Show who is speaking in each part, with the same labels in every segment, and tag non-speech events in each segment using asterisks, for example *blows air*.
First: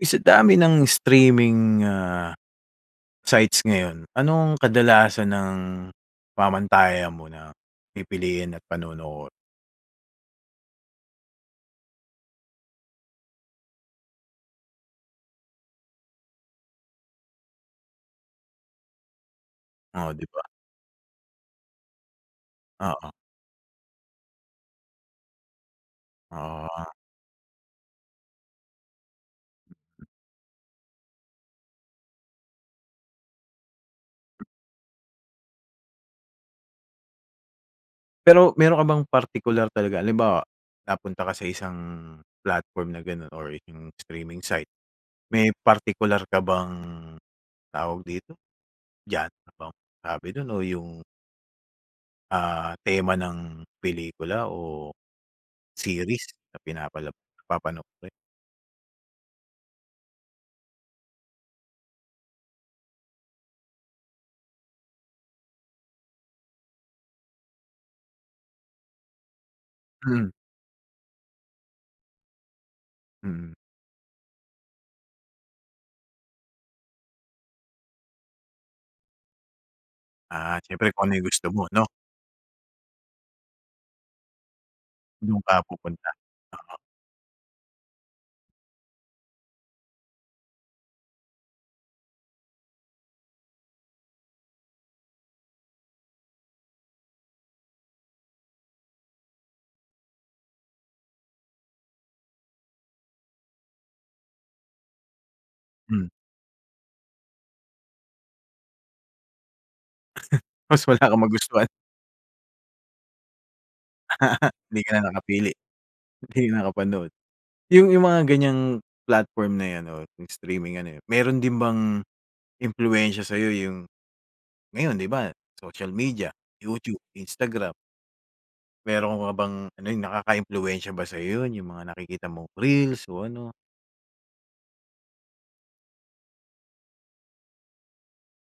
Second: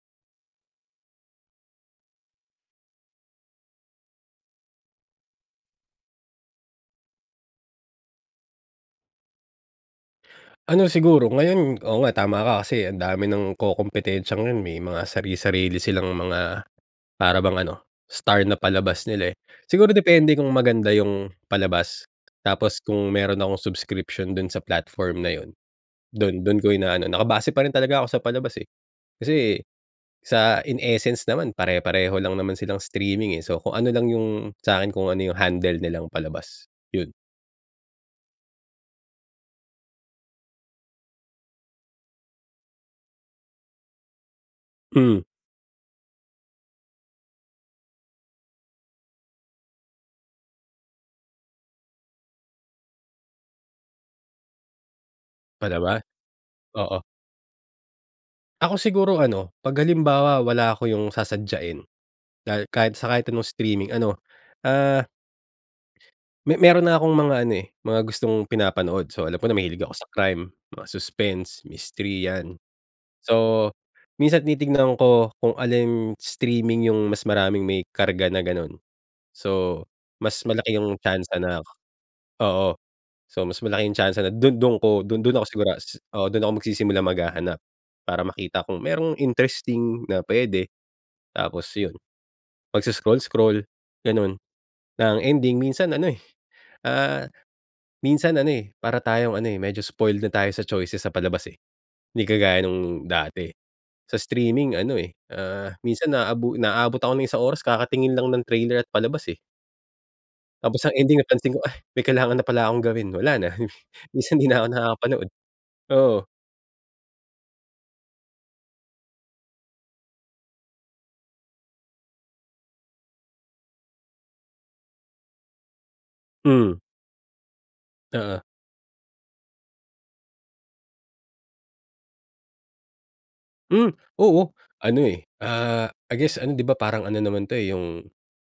Speaker 1: Eh, sa dami ng streaming, ah, sites ngayon anong kadalasan ang pamantayan mo na pipiliin at panonoorin?
Speaker 2: *gasps* Ano siguro ngayon, oo nga, tama ka kasi ang dami ng kokompetensiya ngayon. May mga sarisarili silang mga, para bang ano, star na palabas nila, eh. Siguro,
Speaker 1: Oh, di
Speaker 2: depende
Speaker 1: ba.
Speaker 2: kung maganda yung palabas. Tapos,
Speaker 1: Oo.
Speaker 2: kung meron akong subscription dun sa platform na yun dun dun ko
Speaker 1: Ah.
Speaker 2: ina-ano Naka-base pa rin talaga ako sa palabas, eh, kasi sa in essence naman pare-pareho lang naman silang streaming, eh. So, kung ano lang yung, sa'kin kung ano yung handle nilang palabas, yun.
Speaker 1: Pero, meron ka bang partikular talaga, halimbawa napunta ka sa isang platform na ganun or yung streaming site,
Speaker 2: Hmm.
Speaker 1: may partikular ka bang, tawag dito, genre? Sabi dun o yung Ah, tema ng pelikula o
Speaker 2: Palabas?
Speaker 1: series na
Speaker 2: Oo.
Speaker 1: pinapalab na papanoorin.
Speaker 2: Ako siguro, ano 'pag halimbawa wala ako, yung sasadyain. Dahil kahit sa kahit anong streaming ano, ah Me meron na akong mga ano, eh, mga gustong pinapanood. So, alam ko na mahilig ako sa
Speaker 1: Hmm.
Speaker 2: crime, mga suspense, mystery yan.
Speaker 1: Mm.
Speaker 2: So, minsan titignan ko kung alin streaming yung mas maraming may karga na ganun. So, mas
Speaker 1: Ah,
Speaker 2: malaki
Speaker 1: siyempre
Speaker 2: yung
Speaker 1: kung ano yung
Speaker 2: tiyansa
Speaker 1: gusto
Speaker 2: na,
Speaker 1: mo, 'no?
Speaker 2: oo. So, mas malaki yung tiyansa na dun dun ko dun
Speaker 1: Dun
Speaker 2: dun ako
Speaker 1: ka
Speaker 2: sigura
Speaker 1: pupunta,
Speaker 2: Oo, dun ako
Speaker 1: oo.
Speaker 2: magsisimulang maghahanap. Para makita kung mayro'ng interesting na pwede. Tapos, yun pag-scroll-scroll ganun. Na ang ending, minsan ano, eh, ah, minsan ano, eh, para tayong ano medyo spoiled na tayo sa choices sa palabas, eh. Hindi kagaya nung dati sa streaming ano, eh, ah,
Speaker 1: Hmm.
Speaker 2: minsan naabu naabot ako ng isang oras kakatingin lang ng trailer at palabas, eh.
Speaker 1: *chuckles*
Speaker 2: Tapos
Speaker 1: Tas
Speaker 2: ang
Speaker 1: wala
Speaker 2: ending
Speaker 1: kang
Speaker 2: napansin ko,
Speaker 1: magustuhan.
Speaker 2: ugh, may kailangan na pala akong gawin. Wala na, *chuckles* minsan hindi
Speaker 1: *laughs*
Speaker 2: na ako
Speaker 1: Hindi ka na
Speaker 2: nakakapanood.
Speaker 1: nakapili.
Speaker 2: Oo.
Speaker 1: Hindi ka nakapanood. 'Yong, 'yong mga ganyang platform na ‘yan ‘no, ‘yong streaming ano eh, meron din bang impluwensya sa iyo 'yong ngayon ‘di ba, social media,
Speaker 2: Hmm.
Speaker 1: YouTube, Instagram,
Speaker 2: Oo.
Speaker 1: meron ka bang ano, 'yong nakakaimpluwensya ba sa iyo ‘yon, ‘yong mga nakikita mong reels o ano?
Speaker 2: Hmm, oo. Ano eh, ah I guess ano, ‘di ba, parang ano naman ‘to eh, ‘yong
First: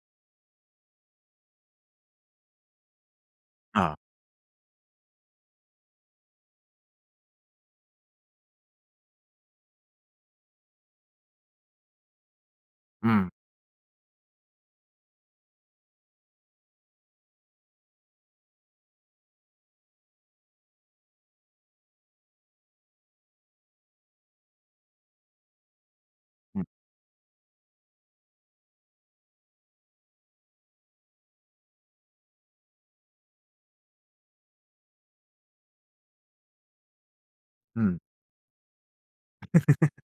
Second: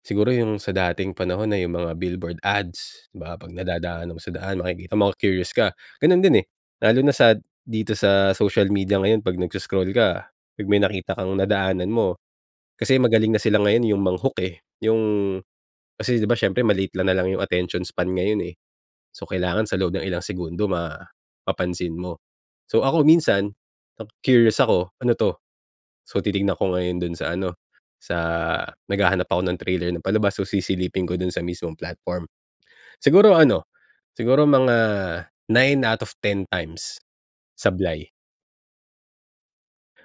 Speaker 2: siguro ‘yong sa dating panahon na ‘yong mga billboard ads, 'di ba 'pag
Speaker 1: Oo.
Speaker 2: nadadaanan mo sa daan, makikita mo, maku-curious ka. Gano’n din eh, lalo na sa dito sa social media ngayon 'pag nagse-scroll ka, ‘pag may nakita kang nadaanan mo, kasi
Speaker 1: Hmm.
Speaker 2: magaling na sila ngayon 'yong mang-hook eh, ‘yong kasi ‘di ba siyempre, maliit na lang ‘yong attention span ngayon, eh. So kailangan sa loob ng ilang segundo, mapapansin mo. So ako minsan, naku-curious ako, "Ano ‘to?" So titignan
Speaker 1: Hmm.
Speaker 2: ko ngayon doon sa ano, sa naghahanap ako ng trailer ng palabas, so sisilipin ko doon sa mismong platform. Siguro ano, siguro mga 9 out of 10 times,
Speaker 1: Hmm.
Speaker 2: sablay.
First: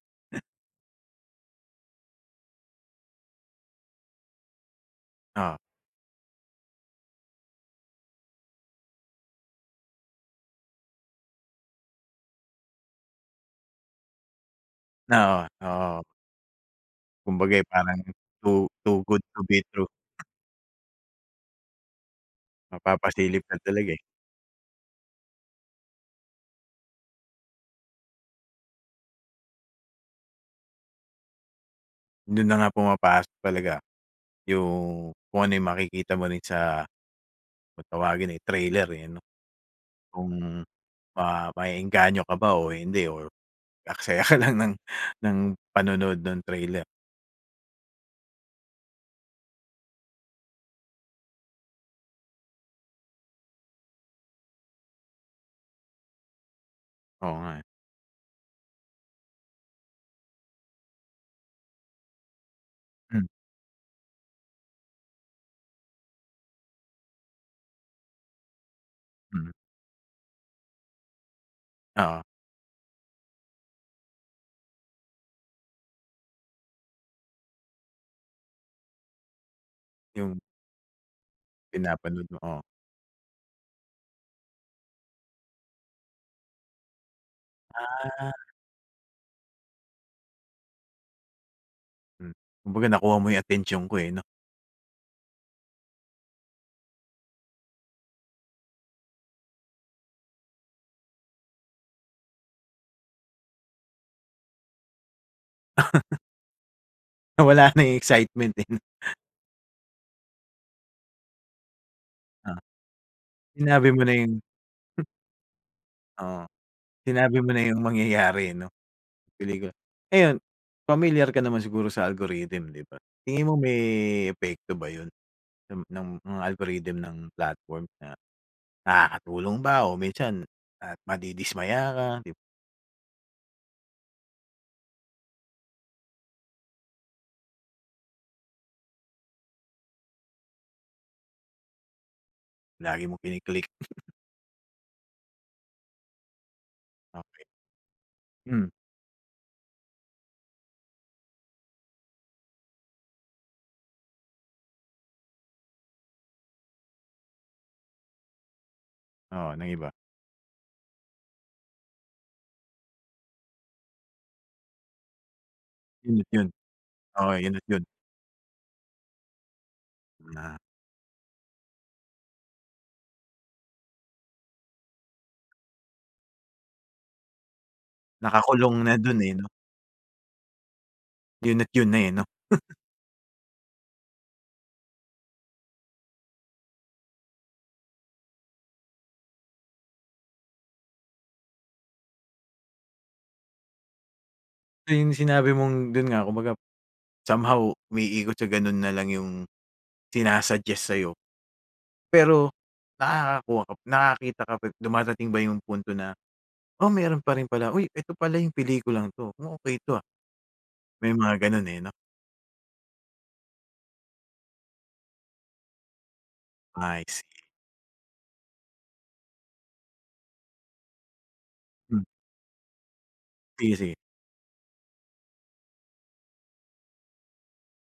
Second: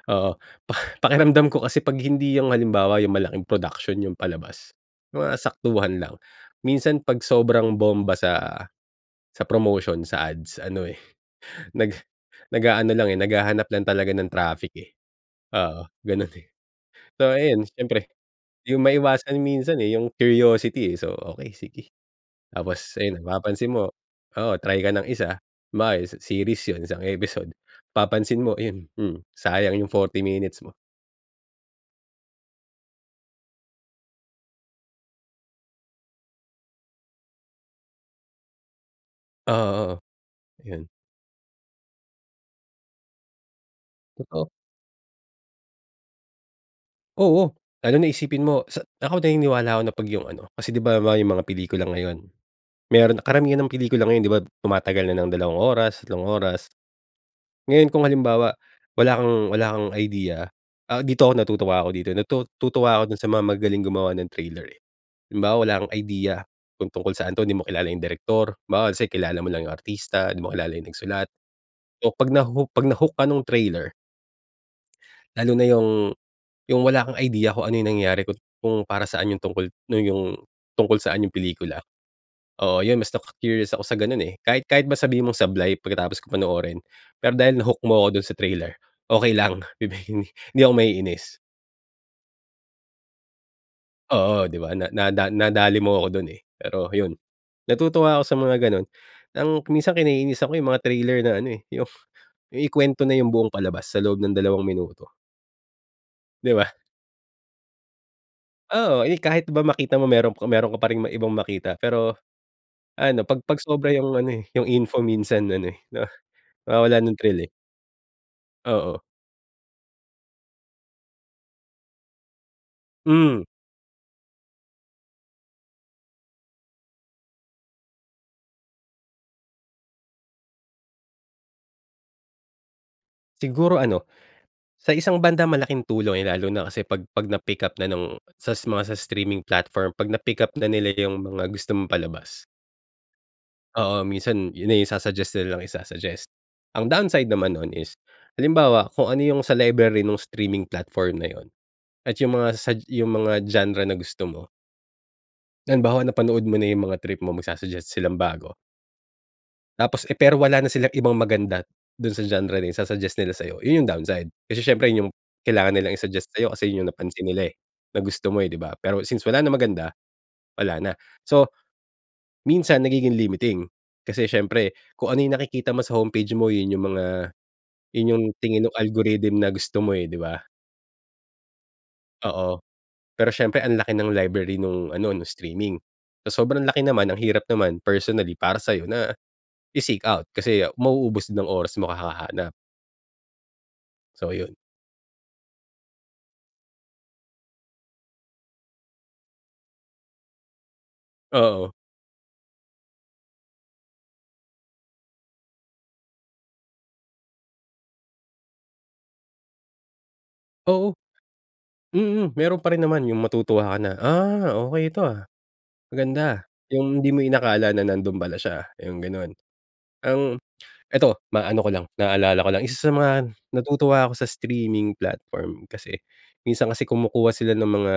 Speaker 2: Oo, pa *blows air* pakiramdam ko kasi 'pag hindi yung halimbawa, yung malaking production yung palabas, yung mga
Speaker 1: Oo.
Speaker 2: saktuhan lang. Minsan 'pag sobrang bomba sa sa promotion, sa ads, ano eh, nag nag-aano lang, eh, naghahanap lang talaga ng traffic, eh.
Speaker 1: Oo,
Speaker 2: Oo,
Speaker 1: oo.
Speaker 2: ganun, eh. *chuckles* So
Speaker 1: Kumbaga,
Speaker 2: ayun,
Speaker 1: eh, parang
Speaker 2: syempre
Speaker 1: to
Speaker 2: 'di yun
Speaker 1: "Too good
Speaker 2: maiwasan
Speaker 1: to be
Speaker 2: minsan,
Speaker 1: true."
Speaker 2: eh, yung curiosity, eh. So, okey sige. Tapos ayun na,
Speaker 1: Mapapasilip ka
Speaker 2: mapapansin mo
Speaker 1: talaga, eh.
Speaker 2: oo, try ka ng isa. Halimbawa, series yun, isang episode, papansin mo, yun hmm, sayang yung 40 minutes mo.
Speaker 1: Dun na nga pumapasok talaga yung kung ano yung makikita mo rin sa kung tawagin ay trailer, eh, ano.
Speaker 2: Oo, oo,
Speaker 1: Kung
Speaker 2: yun.
Speaker 1: ma ma-e-engganyo ka ba o hindi or mag-aaksaya ka
Speaker 2: Totoo.
Speaker 1: lang ng ng ng panonood nung trailer.
Speaker 2: Oo. Lalo na isipin mo, sa ako, naniniwala ako na 'pag yung ano, kasi, 'di ba halimbawa yung mga pelikula ngayon, meron na karamihan ng pelikula ngayon, 'di ba tumatagal na ng dalawang oras, tatlong oras.
Speaker 1: Oo nga, eh.
Speaker 2: Ngayon, kung halimbawa, wala kang wala kang idea, ah, dito ako natutuwa ako dito, natutuwa ako dun sa
Speaker 1: Hmm.
Speaker 2: mga magagaling gumawa ng trailer, eh. Halimbawa, wala kang idea kung tungkol saan 'to, di mo kilala yung direktor, halimbawa, let's say, kilala mo
Speaker 1: Mm.
Speaker 2: lang yung artista, di mo kilala yung nagsulat. So,
Speaker 1: Oo.
Speaker 2: 'pag naho 'pag na-hook ka nung trailer lalo na yung yung wala kang idea kung ano yung nangyari, kung kung para saan yung tungkol nung yung
Speaker 1: Yung?
Speaker 2: tungkol saan yung pelikula.
Speaker 1: Pinapanood mo, oo.
Speaker 2: Oo yun, mas naku-curious ako sa ganun, eh. Kahit kahit ba sabihin mong sablay pagkatapos kong panoorin, pero dahil na-hook mo ako dun sa
Speaker 1: Ah.
Speaker 2: trailer, okey lang, bibihin hindi ako maiinis.
Speaker 1: Mm. Kumbaga, nakuha mo yung atensyon ko, eh, 'no?
Speaker 2: Oo, 'di ba? Na na nadali mo ako dun, eh. Pero, yun natutuwa ako sa mga ganun. Ang minsan kinainisan ko yung mga trailer na ano, eh, yung ikuwento na yung buong palabas sa loob ng dalawang minuto. Di ba?
Speaker 1: Nawala na *laughs* yung excitement, eh.
Speaker 2: Oo.
Speaker 1: *laughs*
Speaker 2: Eh, kahit ba makita mo, meron ka meron ka pa ring ibang makita. Pero,
Speaker 1: Ah,
Speaker 2: ano pag pag
Speaker 1: sinabi
Speaker 2: sobra
Speaker 1: mo na
Speaker 2: yung ano,
Speaker 1: yun.
Speaker 2: eh, yung info minsan ano, eh, 'no
Speaker 1: Oo,
Speaker 2: mawawalan ng thrill,
Speaker 1: sinabi
Speaker 2: eh.
Speaker 1: mo na yung mangyayari, eh, 'no,
Speaker 2: Oo.
Speaker 1: pelikula. Ayun, pamilyar ka naman siguro sa algorithm, 'di ba?
Speaker 2: Mm.
Speaker 1: Tingin mo may, epekto ba yun ng ng mga algorithm ng platform? Na nakakatulong ba o minsan, ah, madidismaya ka? 'Di ba?
Speaker 2: Siguro ano, sa isang banda malaking tulong, eh. Yan, lalo na kasi 'pag 'pag na-pick-up na nung sa mga, sa streaming platform, 'pag na-pick-up na nila yung mga gusto mong palabas.
Speaker 1: Lagi mong kini-click.
Speaker 2: Oo,
Speaker 1: *chuckles*
Speaker 2: minsan yun na yung isa-suggest nila ng isa-suggest. Ang downside
Speaker 1: Okey.
Speaker 2: naman nun is
Speaker 1: Mm.
Speaker 2: halimbawa, kung ano yung sa library nung streaming platform na yun at yung mga sug yung mga genre na gusto mo. Halimbawa napanood mo na yung mga trip mo, magsa-suggest silang bago.
Speaker 1: Oo, ng iba.
Speaker 2: Tapos, eh, pero wala na silang ibang maganda, doon sa genre na isa-suggest nila sa'yo. 'Yon yung downside. Kasi siyempre 'yon yung, kailangan nilang
Speaker 1: Yun,
Speaker 2: i-suggest
Speaker 1: yun.
Speaker 2: sa’yo, kasi 'yon yung napansin
Speaker 1: Oo,
Speaker 2: nila eh,
Speaker 1: yun at yun.
Speaker 2: na gusto mo eh, di ba? Pero since wala nang maganda,
Speaker 1: Na
Speaker 2: wala na. So, minsan nagiging limiting. Kasi siyempre, kung ano yung nakikita mo sa homepage mo 'yon yung mga yun yung tingin nung
Speaker 1: Nakakulong na dun eh,
Speaker 2: algorithm
Speaker 1: ‘no.
Speaker 2: na gusto mo eh, di ba?
Speaker 1: Yun at yun na eh, ‘no? *chuckles*
Speaker 2: Oo, pero siyempre, ang laki ng library nung ano, nung streaming. Sa sobrang laki naman, ang hirap naman, personally, para sa'yo na i-seek out. Kasi mauubos din ang oras mo kahahanap. So, 'yon.
Speaker 1: Na yung sinabi mong doon nga, kumbaga, somehow umiikot sa gano’n na lang yung sina-suggest sa’yo.
Speaker 2: Oo.
Speaker 1: Pero nakakakuha ka pa, nakakita ka pa dumadating ba yung punto na, “Oh, meron pa rin pala, uy, ito pala yung pelikulang ‘to. Oh, okey ‘to, ah.”
Speaker 2: Oo,
Speaker 1: May mga gano’n eh, 'no?
Speaker 2: mm, meron pa rin naman, yung matutuwa ka na, “Ah, okey ‘to, ah, maganda,” yung
Speaker 1: I
Speaker 2: hindi mo
Speaker 1: see.
Speaker 2: inakala na nando'n pala siya, yung gano'n. Ang ito, maaano ko lang,
Speaker 1: Mm.
Speaker 2: naalala ko lang. Isa sa mga
Speaker 1: Sige, sige.
Speaker 2: natutuwa ako sa streaming platform kasi, minsan kasi kumukuha sila ng mga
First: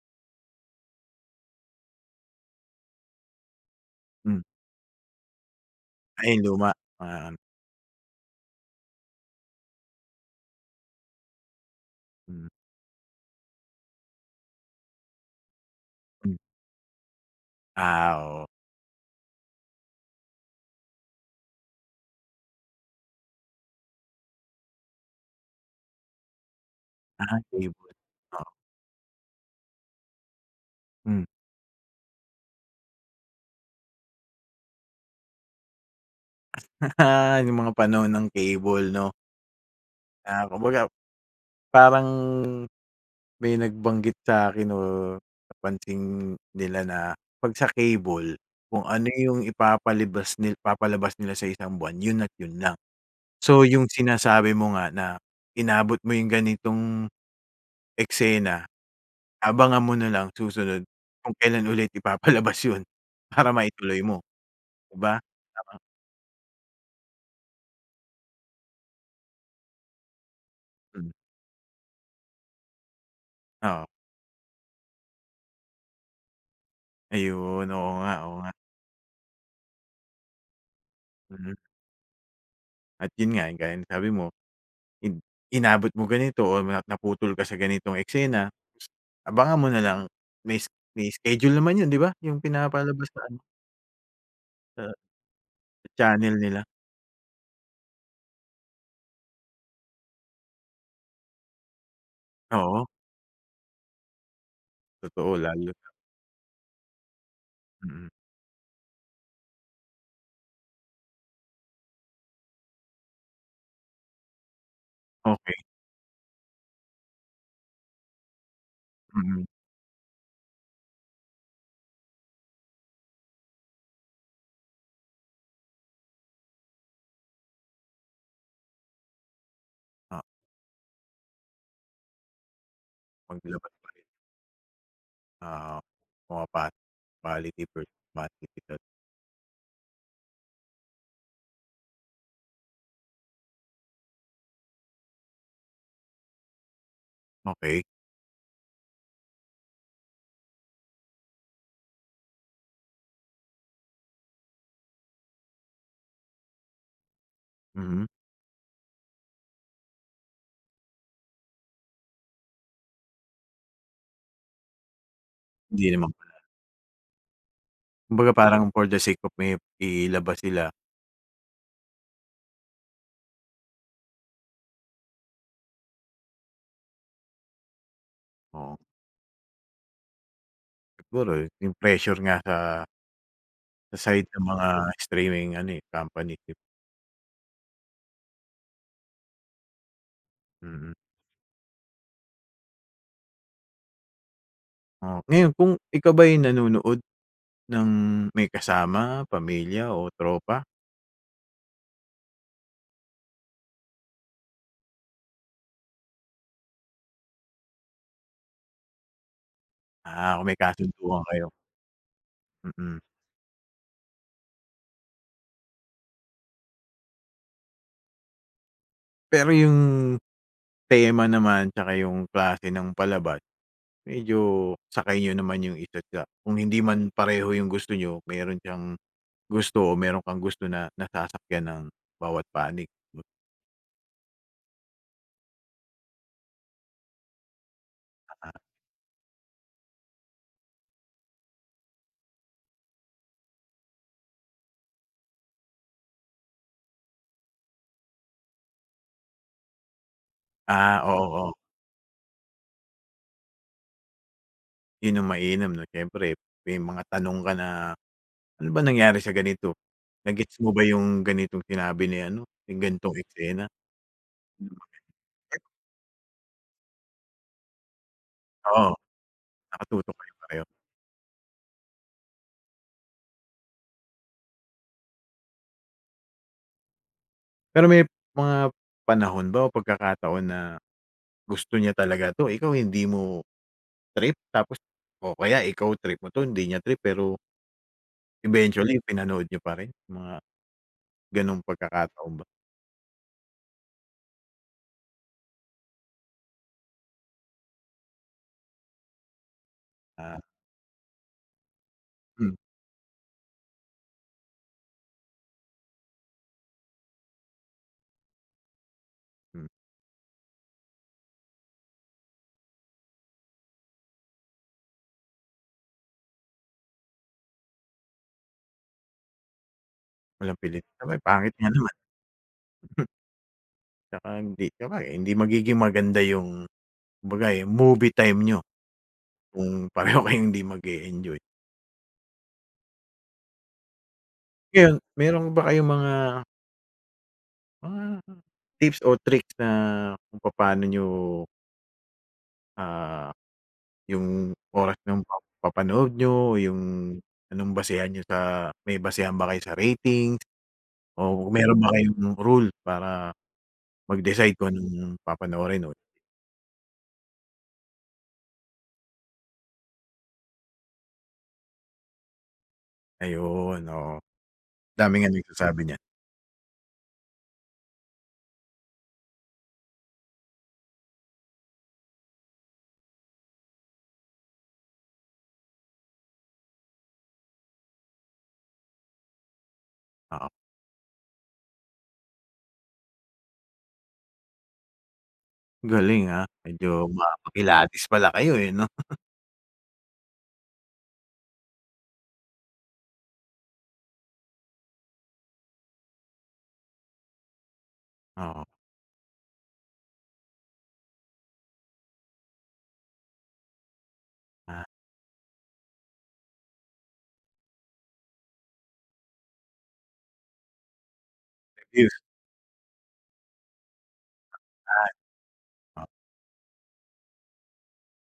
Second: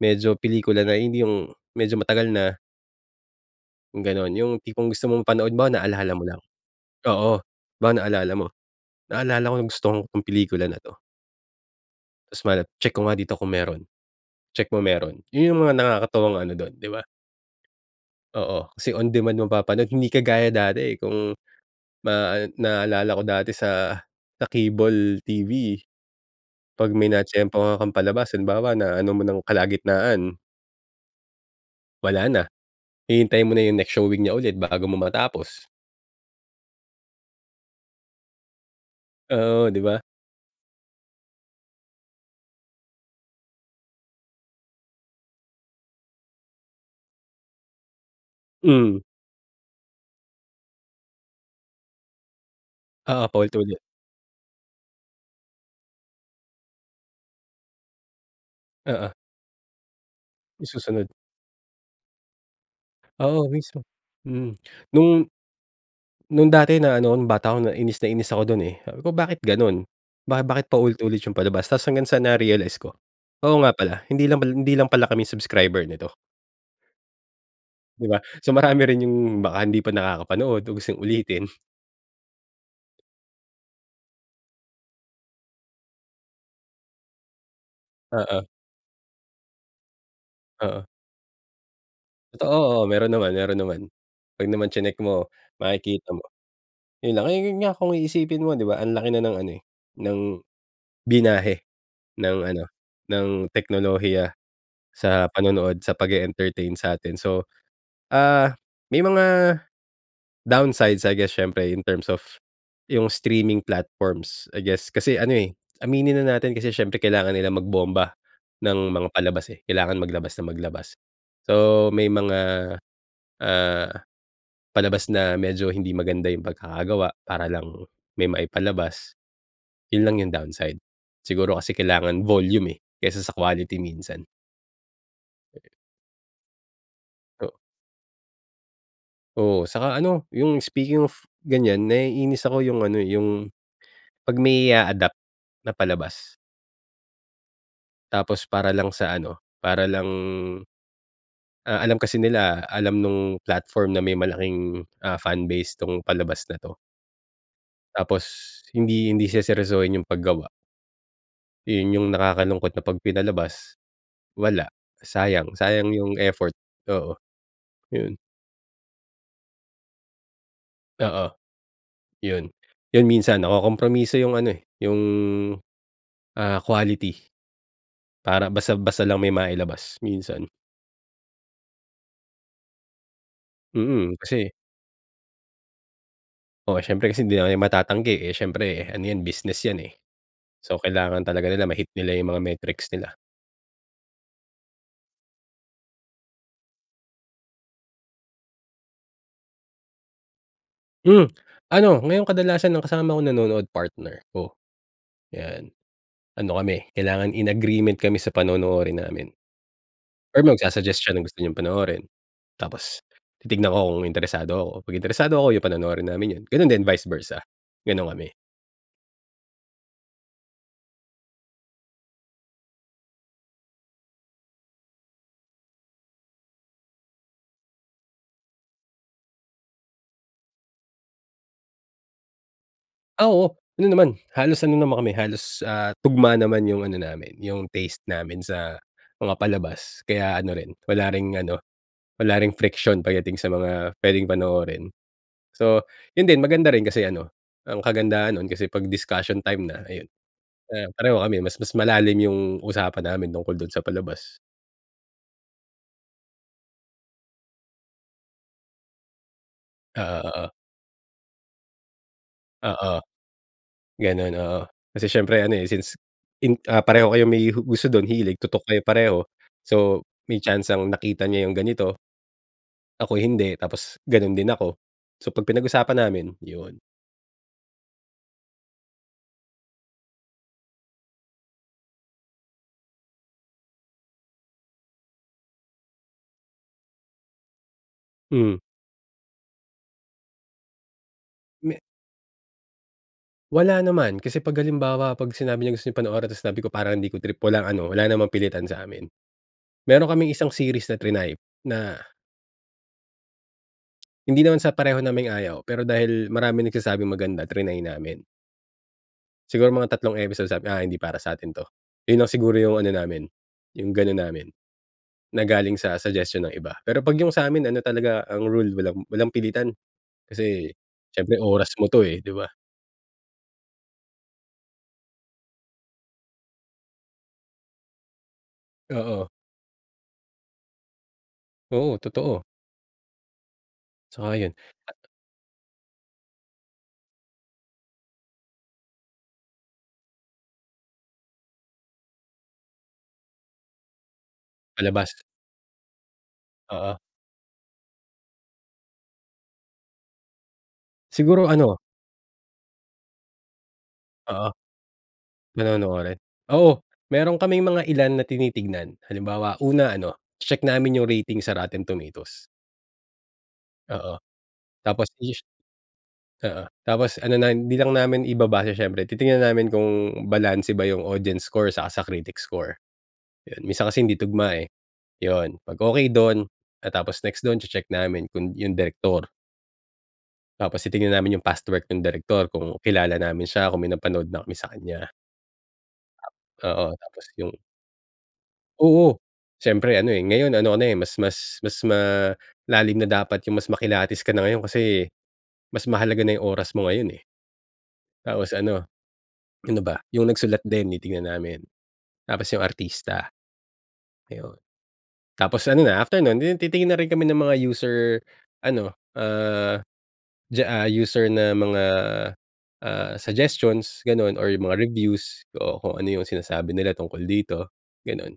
Speaker 2: medyo pelikula na, hindi yung, medyo matagal na. Ganun,
Speaker 1: Hmm.
Speaker 2: yung tipong gusto mong panood mo naalala mo
Speaker 1: Ay,
Speaker 2: lang,
Speaker 1: yung luma?
Speaker 2: oo.
Speaker 1: *unintelligible*
Speaker 2: Baka naalala mo, "Naalala kong gusto kong 'tong pelikula na 'to."
Speaker 1: Hmm.
Speaker 2: Tapos, mal "Check ko nga dito kung meron, check mo meron." Yun yung mga
Speaker 1: Hmm.
Speaker 2: nakakatawang ano dun, di ba?
Speaker 1: Ah, oo.
Speaker 2: Oo, kasi on demand mapapanood. Hindi kagaya dati, eh, kung ma naalala ko dati sa sa cable TV, 'pag may
Speaker 1: Ah, cable,
Speaker 2: natiyempuhan kang palabas,
Speaker 1: oo.
Speaker 2: halimbawa, naano mo ng kalagitnaan
Speaker 1: Hmm.
Speaker 2: wala na. Hihintayin mo na yung next showing niya ulit bago mo matapos.
Speaker 1: *laughs* Yung mga panahon ng cable, 'no?
Speaker 2: Oo, di ba?
Speaker 1: Ah, kumbaga parang may nagbanggit sa akin o napansin nila na 'pag sa cable, kung
Speaker 2: Hmm.
Speaker 1: ano yung ipapalibas ni ipapalabas nila sa isang buwan, yun at yun lang.
Speaker 2: Oo,
Speaker 1: So,
Speaker 2: paulit-ulit.
Speaker 1: yung sinasabi mo nga na inabot mo yung ganitong eksena,
Speaker 2: Oo.
Speaker 1: abangan mo nalang
Speaker 2: Yung
Speaker 1: susunod
Speaker 2: susunod.
Speaker 1: kung kailan ulit ipapalabas yun
Speaker 2: Oo,
Speaker 1: para
Speaker 2: mismo.
Speaker 1: maituloy mo,
Speaker 2: Hmm,
Speaker 1: di ba?
Speaker 2: nung
Speaker 1: Tama?
Speaker 2: nung dati na ano ako, nung bata ako, inis na inis ako dun, eh. Sabi ko, "Bakit ganun? Ba bakit paulit
Speaker 1: Hmm.
Speaker 2: ulit yung palabas?" Tapos hanggang sa na-realize ko, "Oo, nga
Speaker 1: Oo.
Speaker 2: pala. Hindi lang pa hindi lang pala kami subscriber nito
Speaker 1: Ayun, oo
Speaker 2: di
Speaker 1: nga,
Speaker 2: ba?
Speaker 1: oo nga.
Speaker 2: So, marami rin yung baka hindi pa nakakapanood o yung gustong ulitin.
Speaker 1: Mhm. At 'yon nga yung gaya ng sabi mo, in inabot mo ganito o na naputol ka sa ganitong
Speaker 2: Oo.
Speaker 1: eksena. Abangan mo na lang mis
Speaker 2: Oo.
Speaker 1: may schedule naman 'yon, 'di ba? 'Yong
Speaker 2: Totoo. Oo,
Speaker 1: pinapalabas
Speaker 2: meron
Speaker 1: sa
Speaker 2: naman
Speaker 1: ano
Speaker 2: meron naman. 'Pag naman
Speaker 1: sa...
Speaker 2: tsinek mo, makikita mo.
Speaker 1: channel nila.
Speaker 2: Yun lang yu 'yon nga kung iisipin mo, di ba? Ang laki na ng ano, eh. Ng binyahe, ng ano,
Speaker 1: Oo.
Speaker 2: ng teknolohiya sa
Speaker 1: Totoo, lalo
Speaker 2: panonood,
Speaker 1: na.
Speaker 2: sa pag-e-entertain sa atin, so,
Speaker 1: Mm.
Speaker 2: ah, may mga downsides, I guess siyempre in terms of, yung streaming platforms, I guess. Kasi ano, eh,
Speaker 1: Okey.
Speaker 2: aminin na natin kasi siyempre kailangan nilang magbomba, ng mga
Speaker 1: Mm.
Speaker 2: palabas, eh, kailangan maglabas ng maglabas. So, may mga, ah, palabas na medyo hindi maganda yung pagkakagawa para lang may maipalabas. 'Yon lang
Speaker 1: Ah.
Speaker 2: yung downside. Siguro kasi kailangan volume, eh, kaysa sa
Speaker 1: Paglabas
Speaker 2: quality
Speaker 1: pa rin.
Speaker 2: minsan.
Speaker 1: Oo.
Speaker 2: Oo.
Speaker 1: Pumapa-quality first, quantity din.
Speaker 2: Oo, saka ano, yung speaking of, ganyan naiinis ako yung ano, eh, yung 'pag may i-a-adopt na palabas.
Speaker 1: Okey.
Speaker 2: Tapos para lang sa ano, para lang ah, alam kasi nila, alam nung platform na may malaking, ah, fan base 'tong palabas na 'to.
Speaker 1: Mm.
Speaker 2: Tapos hindi hindi seseryosohin yung paggawa. Yun yung nakakalungkot na ‘pag pinalabas, wala. Sayang sayang
Speaker 1: Hindi naman
Speaker 2: yung
Speaker 1: pala.
Speaker 2: effort. Oo, yun.
Speaker 1: Kumbaga parang for the sake of may ilabas nila.
Speaker 2: Oo. Yun, yun minsan nakokompromiso yung ano, eh, yung, ah, quality. Para basta
Speaker 1: Oo.
Speaker 2: basta lang may mailabas, minsan.
Speaker 1: Siguro yung pressure nga sa sa
Speaker 2: Mm.
Speaker 1: side ng
Speaker 2: Kasi,
Speaker 1: mga streaming ano, eh, company PIP.
Speaker 2: Oo, syempre kasi hindi naman 'yan matatanggi. Eh, siyempre ano 'yan, business 'yan, eh. So,
Speaker 1: Mhm.
Speaker 2: kailangan talaga nila ma-hit nila yung mga metrics nila.
Speaker 1: Oh. Ngayon, kung ikaw ba yung nanonood ng may kasama, pamilya o tropa?
Speaker 2: Mm. Ano, ngayong kadalasan ang kasama ko nanonood partner ko. ‘Yan, ano kami, kailangan in agreement kami sa panonoorin namin.
Speaker 1: Ah,
Speaker 2: Or
Speaker 1: kung may
Speaker 2: magsa-suggest siya
Speaker 1: kasunduan
Speaker 2: ng gusto
Speaker 1: kayo.
Speaker 2: niyang panoorin.
Speaker 1: Mm.
Speaker 2: Tapos titignan ko kung interesado ako. 'Pag interesado ako, yun panonoorin namin yun. Ganun din, vice versa. Ganun kami.
Speaker 1: Pero 'yung, tema naman, tsaka 'yung klase ng palabas, medyo sakay niyo naman 'yung isa't isa kung hindi man pareho 'yung gusto niyo, meron siyang gusto o meron kang gusto na nasasakyan ng bawat panig 'no.
Speaker 2: Oo, ano naman, halos ano naman kami, halos, ah, tugma naman 'yung ano namin 'yung taste namin
Speaker 1: Ah.
Speaker 2: sa mga palabas. Kaya ano rin, wala ring ano, wala ring friction pagdating sa mga puwedeng panoorin. So, 'yon din, maganda rin kasi ano, ang kagandahan noon kasi 'pag discussion time na, ayun, ah,
Speaker 1: Ah,
Speaker 2: pareho
Speaker 1: oo,
Speaker 2: kami.
Speaker 1: oo.
Speaker 2: Mas, mas malalim 'yung usapan namin tungkol do'n sa palabas.
Speaker 1: 'Yun ang mainam 'no, siyempre may mga tanong ka na, "Ano ba nangyari sa ganito?
Speaker 2: Oo,
Speaker 1: Na
Speaker 2: oo.
Speaker 1: gets mo ba 'yung ganitong sinabi ni ano 'yung
Speaker 2: Oo.
Speaker 1: ganitong eksena?"
Speaker 2: Ganun, oo. Kasi siyempre ano
Speaker 1: *unintelligible*
Speaker 2: eh, since in ah, pareho kayong may hu gusto dun, hilig, tutok kayo
Speaker 1: Oo,
Speaker 2: pareho. So
Speaker 1: nakatutok rin
Speaker 2: may
Speaker 1: ba kayo?
Speaker 2: tiyansang nakita niya yung ganito, ako hindi tapos ganun din ako. So pag pinag-usapan namin yun.
Speaker 1: Pero may mga panahon ba o pagkakataon na gusto niya talaga 'to, ikaw hindi mo trip tapos o kaya ikaw trip mo 'to, hindi niya trip pero
Speaker 2: Hmm.
Speaker 1: eventually pinanood niyo pa rin? Mga ganong
Speaker 2: Me
Speaker 1: pagkakataon ba.
Speaker 2: Wala naman. Kasi 'pag halimbawa, 'pag sinabi niya gusto 'yung panoorin, tas sinabi ko parang hindi ko trip walang ano, wala namang pilitan sa amin. Meron kaming
Speaker 1: Ah.
Speaker 2: isang series na triny, na
Speaker 1: Hmm.
Speaker 2: Hindi naman sa pareho naming ayaw, pero dahil maraming nagsasabing maganda, triny namin.
Speaker 1: Hmm.
Speaker 2: Siguro mga tatlong episode sabi, "Ah hindi para sa'tin 'to." 'Yun lang siguro 'yung ano namin, 'yung ganun namin, na galing sa suggestion ng iba. Pero, 'pag 'yung sa'min, ano talaga ang rule, walang walang pilitan.
Speaker 1: Walang
Speaker 2: Kasi
Speaker 1: pilit. Aba'y
Speaker 2: siyempre
Speaker 1: pangit nga
Speaker 2: oras mo
Speaker 1: naman.
Speaker 2: 'to eh, 'di ba?
Speaker 1: *chuckles* Tsaka hindi. Tsaka, eh, hindi magiging maganda 'yung, kumbaga, movie time niyo,
Speaker 2: Oo.
Speaker 1: kung pareho kayong hindi mag-e-enjoy.
Speaker 2: Oo, totoo. Sang-ayon.
Speaker 1: Ngayon, meron ba kayong mga Ah, tips o tricks na, kung papa'no n'yo Ah, 'yong oras
Speaker 2: Palabas.
Speaker 1: nung pagpapanood niyo, 'yung
Speaker 2: Oo.
Speaker 1: anong basehan niyo sa, may basehan ba kayo sa ratings o
Speaker 2: Siguro ano.
Speaker 1: meron ba kayong rule para,
Speaker 2: Oo.
Speaker 1: mag-decide kung anong papanoorin o
Speaker 2: Panonoorin. Oo. Meron kaming mga ilan na tinitignan. Halimbawa, una ano, che-check namin 'yung rating sa Rotten Tomatoes.
Speaker 1: Ayon,
Speaker 2: Oo,
Speaker 1: oo.
Speaker 2: tapos
Speaker 1: Dami nga
Speaker 2: ish
Speaker 1: nagsasabi niyan.
Speaker 2: oo. Tapos ano na, hindi lang namin ibabase siyempre, titingnan na namin kung balanse ba ‘yung audience score saka sa critic score. ‘Yon, minsan kasi hindi tugma eh, ‘yun. 'Pag okay doon, tapos next doon, che-check namin kung ‘yung direktor.
Speaker 1: Oo.
Speaker 2: Tapos titingnan namin yung past work ng direktor, kung kilala namin siya, kung may napanood na kami sa kanya.
Speaker 1: Galing ah.
Speaker 2: Oo,
Speaker 1: Medyo
Speaker 2: tapos
Speaker 1: ma
Speaker 2: yung
Speaker 1: makilatis pala kayo, eh, ‘no. *laughs*
Speaker 2: Oo. Siyempre ano eh, ngayon ano ano eh, mas mas mas malalim na dapat yung mas makilatis ka na ngayon kasi mas mahalaga na ‘yung oras mo ngayon, eh. Tapos
Speaker 1: Oo.
Speaker 2: ano, ano ba? ‘Yung nagsulat din, titignan namin tapos ‘yung artista. Ayun,
Speaker 1: Ah.
Speaker 2: tapos ano na, after no’n, titingin na rin kami ng mga user ano, ah, diyaa user na mga,
Speaker 1: Yes.
Speaker 2: ah, suggestions, gano’n or ‘yung mga
Speaker 1: Ah.
Speaker 2: reviews o kung
Speaker 1: Oo.
Speaker 2: ano ‘yung sinasabi nila tungkol dito, gano’n.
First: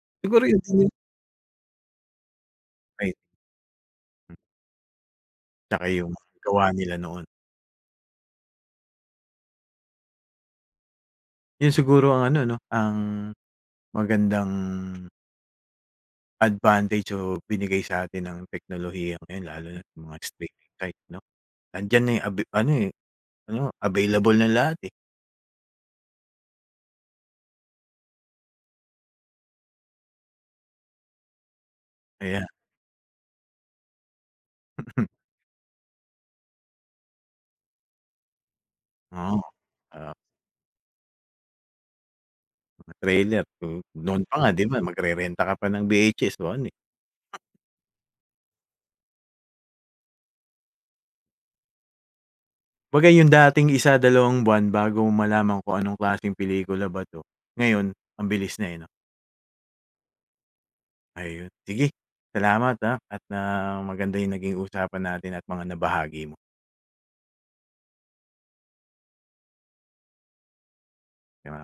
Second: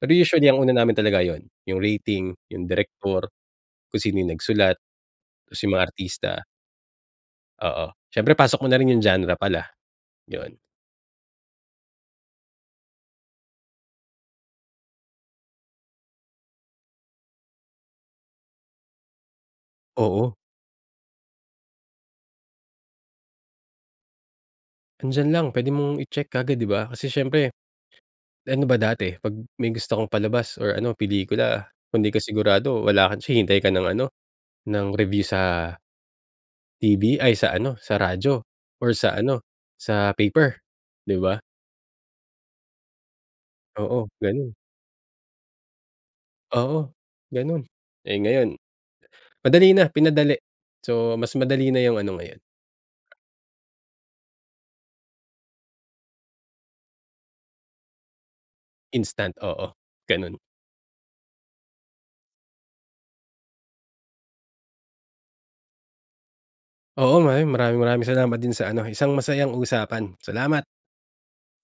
Speaker 2: Pero
Speaker 1: Siguro
Speaker 2: usually, ang
Speaker 1: ‘yun
Speaker 2: una
Speaker 1: din ‘yung
Speaker 2: namin talaga ‘yon, ‘yung rating, ‘yung
Speaker 1: Ay.
Speaker 2: direktor, kung sino ‘yung nagsulat tapos ‘yung mga
Speaker 1: Tsaka yung mga
Speaker 2: artista.
Speaker 1: gawa nila noon.
Speaker 2: Oo. Siyempre pasok mo na rin yung genre pala, 'yon.
Speaker 1: 'Yun siguro ang ano 'no, ang magandang advantage o binigay sa atin ng teknolohiyang 'yan lalo na mga
Speaker 2: Oo.
Speaker 1: streaming site 'no. Andiyan na 'yun, abi ano, eh, ano available na lahat eh.
Speaker 2: Nandiyan lang. Puwede mong itsek kaagad ,'di ba? Kasi siyempre, ano ba dati? 'Pag may gusto kang palabas or ano, pelikula, kung hindi ka
Speaker 1: Ayan.
Speaker 2: sigurado, wala kang chi hintay ka ng ano, ng review sa TV ay, sa ano, sa radyo or sa
Speaker 1: Oo,
Speaker 2: ano, sa
Speaker 1: ah.
Speaker 2: paper, di ba?
Speaker 1: Mga trailer. Mm.
Speaker 2: Oo,
Speaker 1: Noon pa nga
Speaker 2: ganun.
Speaker 1: di ba, magrerenta ka pa ng VHS 1 eh.
Speaker 2: Oo, ganun. Eh, ngayon madali na, pinadali. So, mas madali na yung ano ngayon.
Speaker 1: Kumbaga 'yung dating isa, dalawang buwan bago mo malaman kung anong klaseng pelikula ba ito, ngayon ang bilis na eh, 'no.
Speaker 2: Instant. Oo. Ganun.
Speaker 1: Ayun, sige. Salamat ah. At, ah, maganda 'yung naging usapan natin at mga nabahagi mo.
Speaker 2: Oo nga. 'Yon, maraming-maraming salamat din sa ano, isang masayang usapan. Salamat.
Speaker 1: Kaya nga.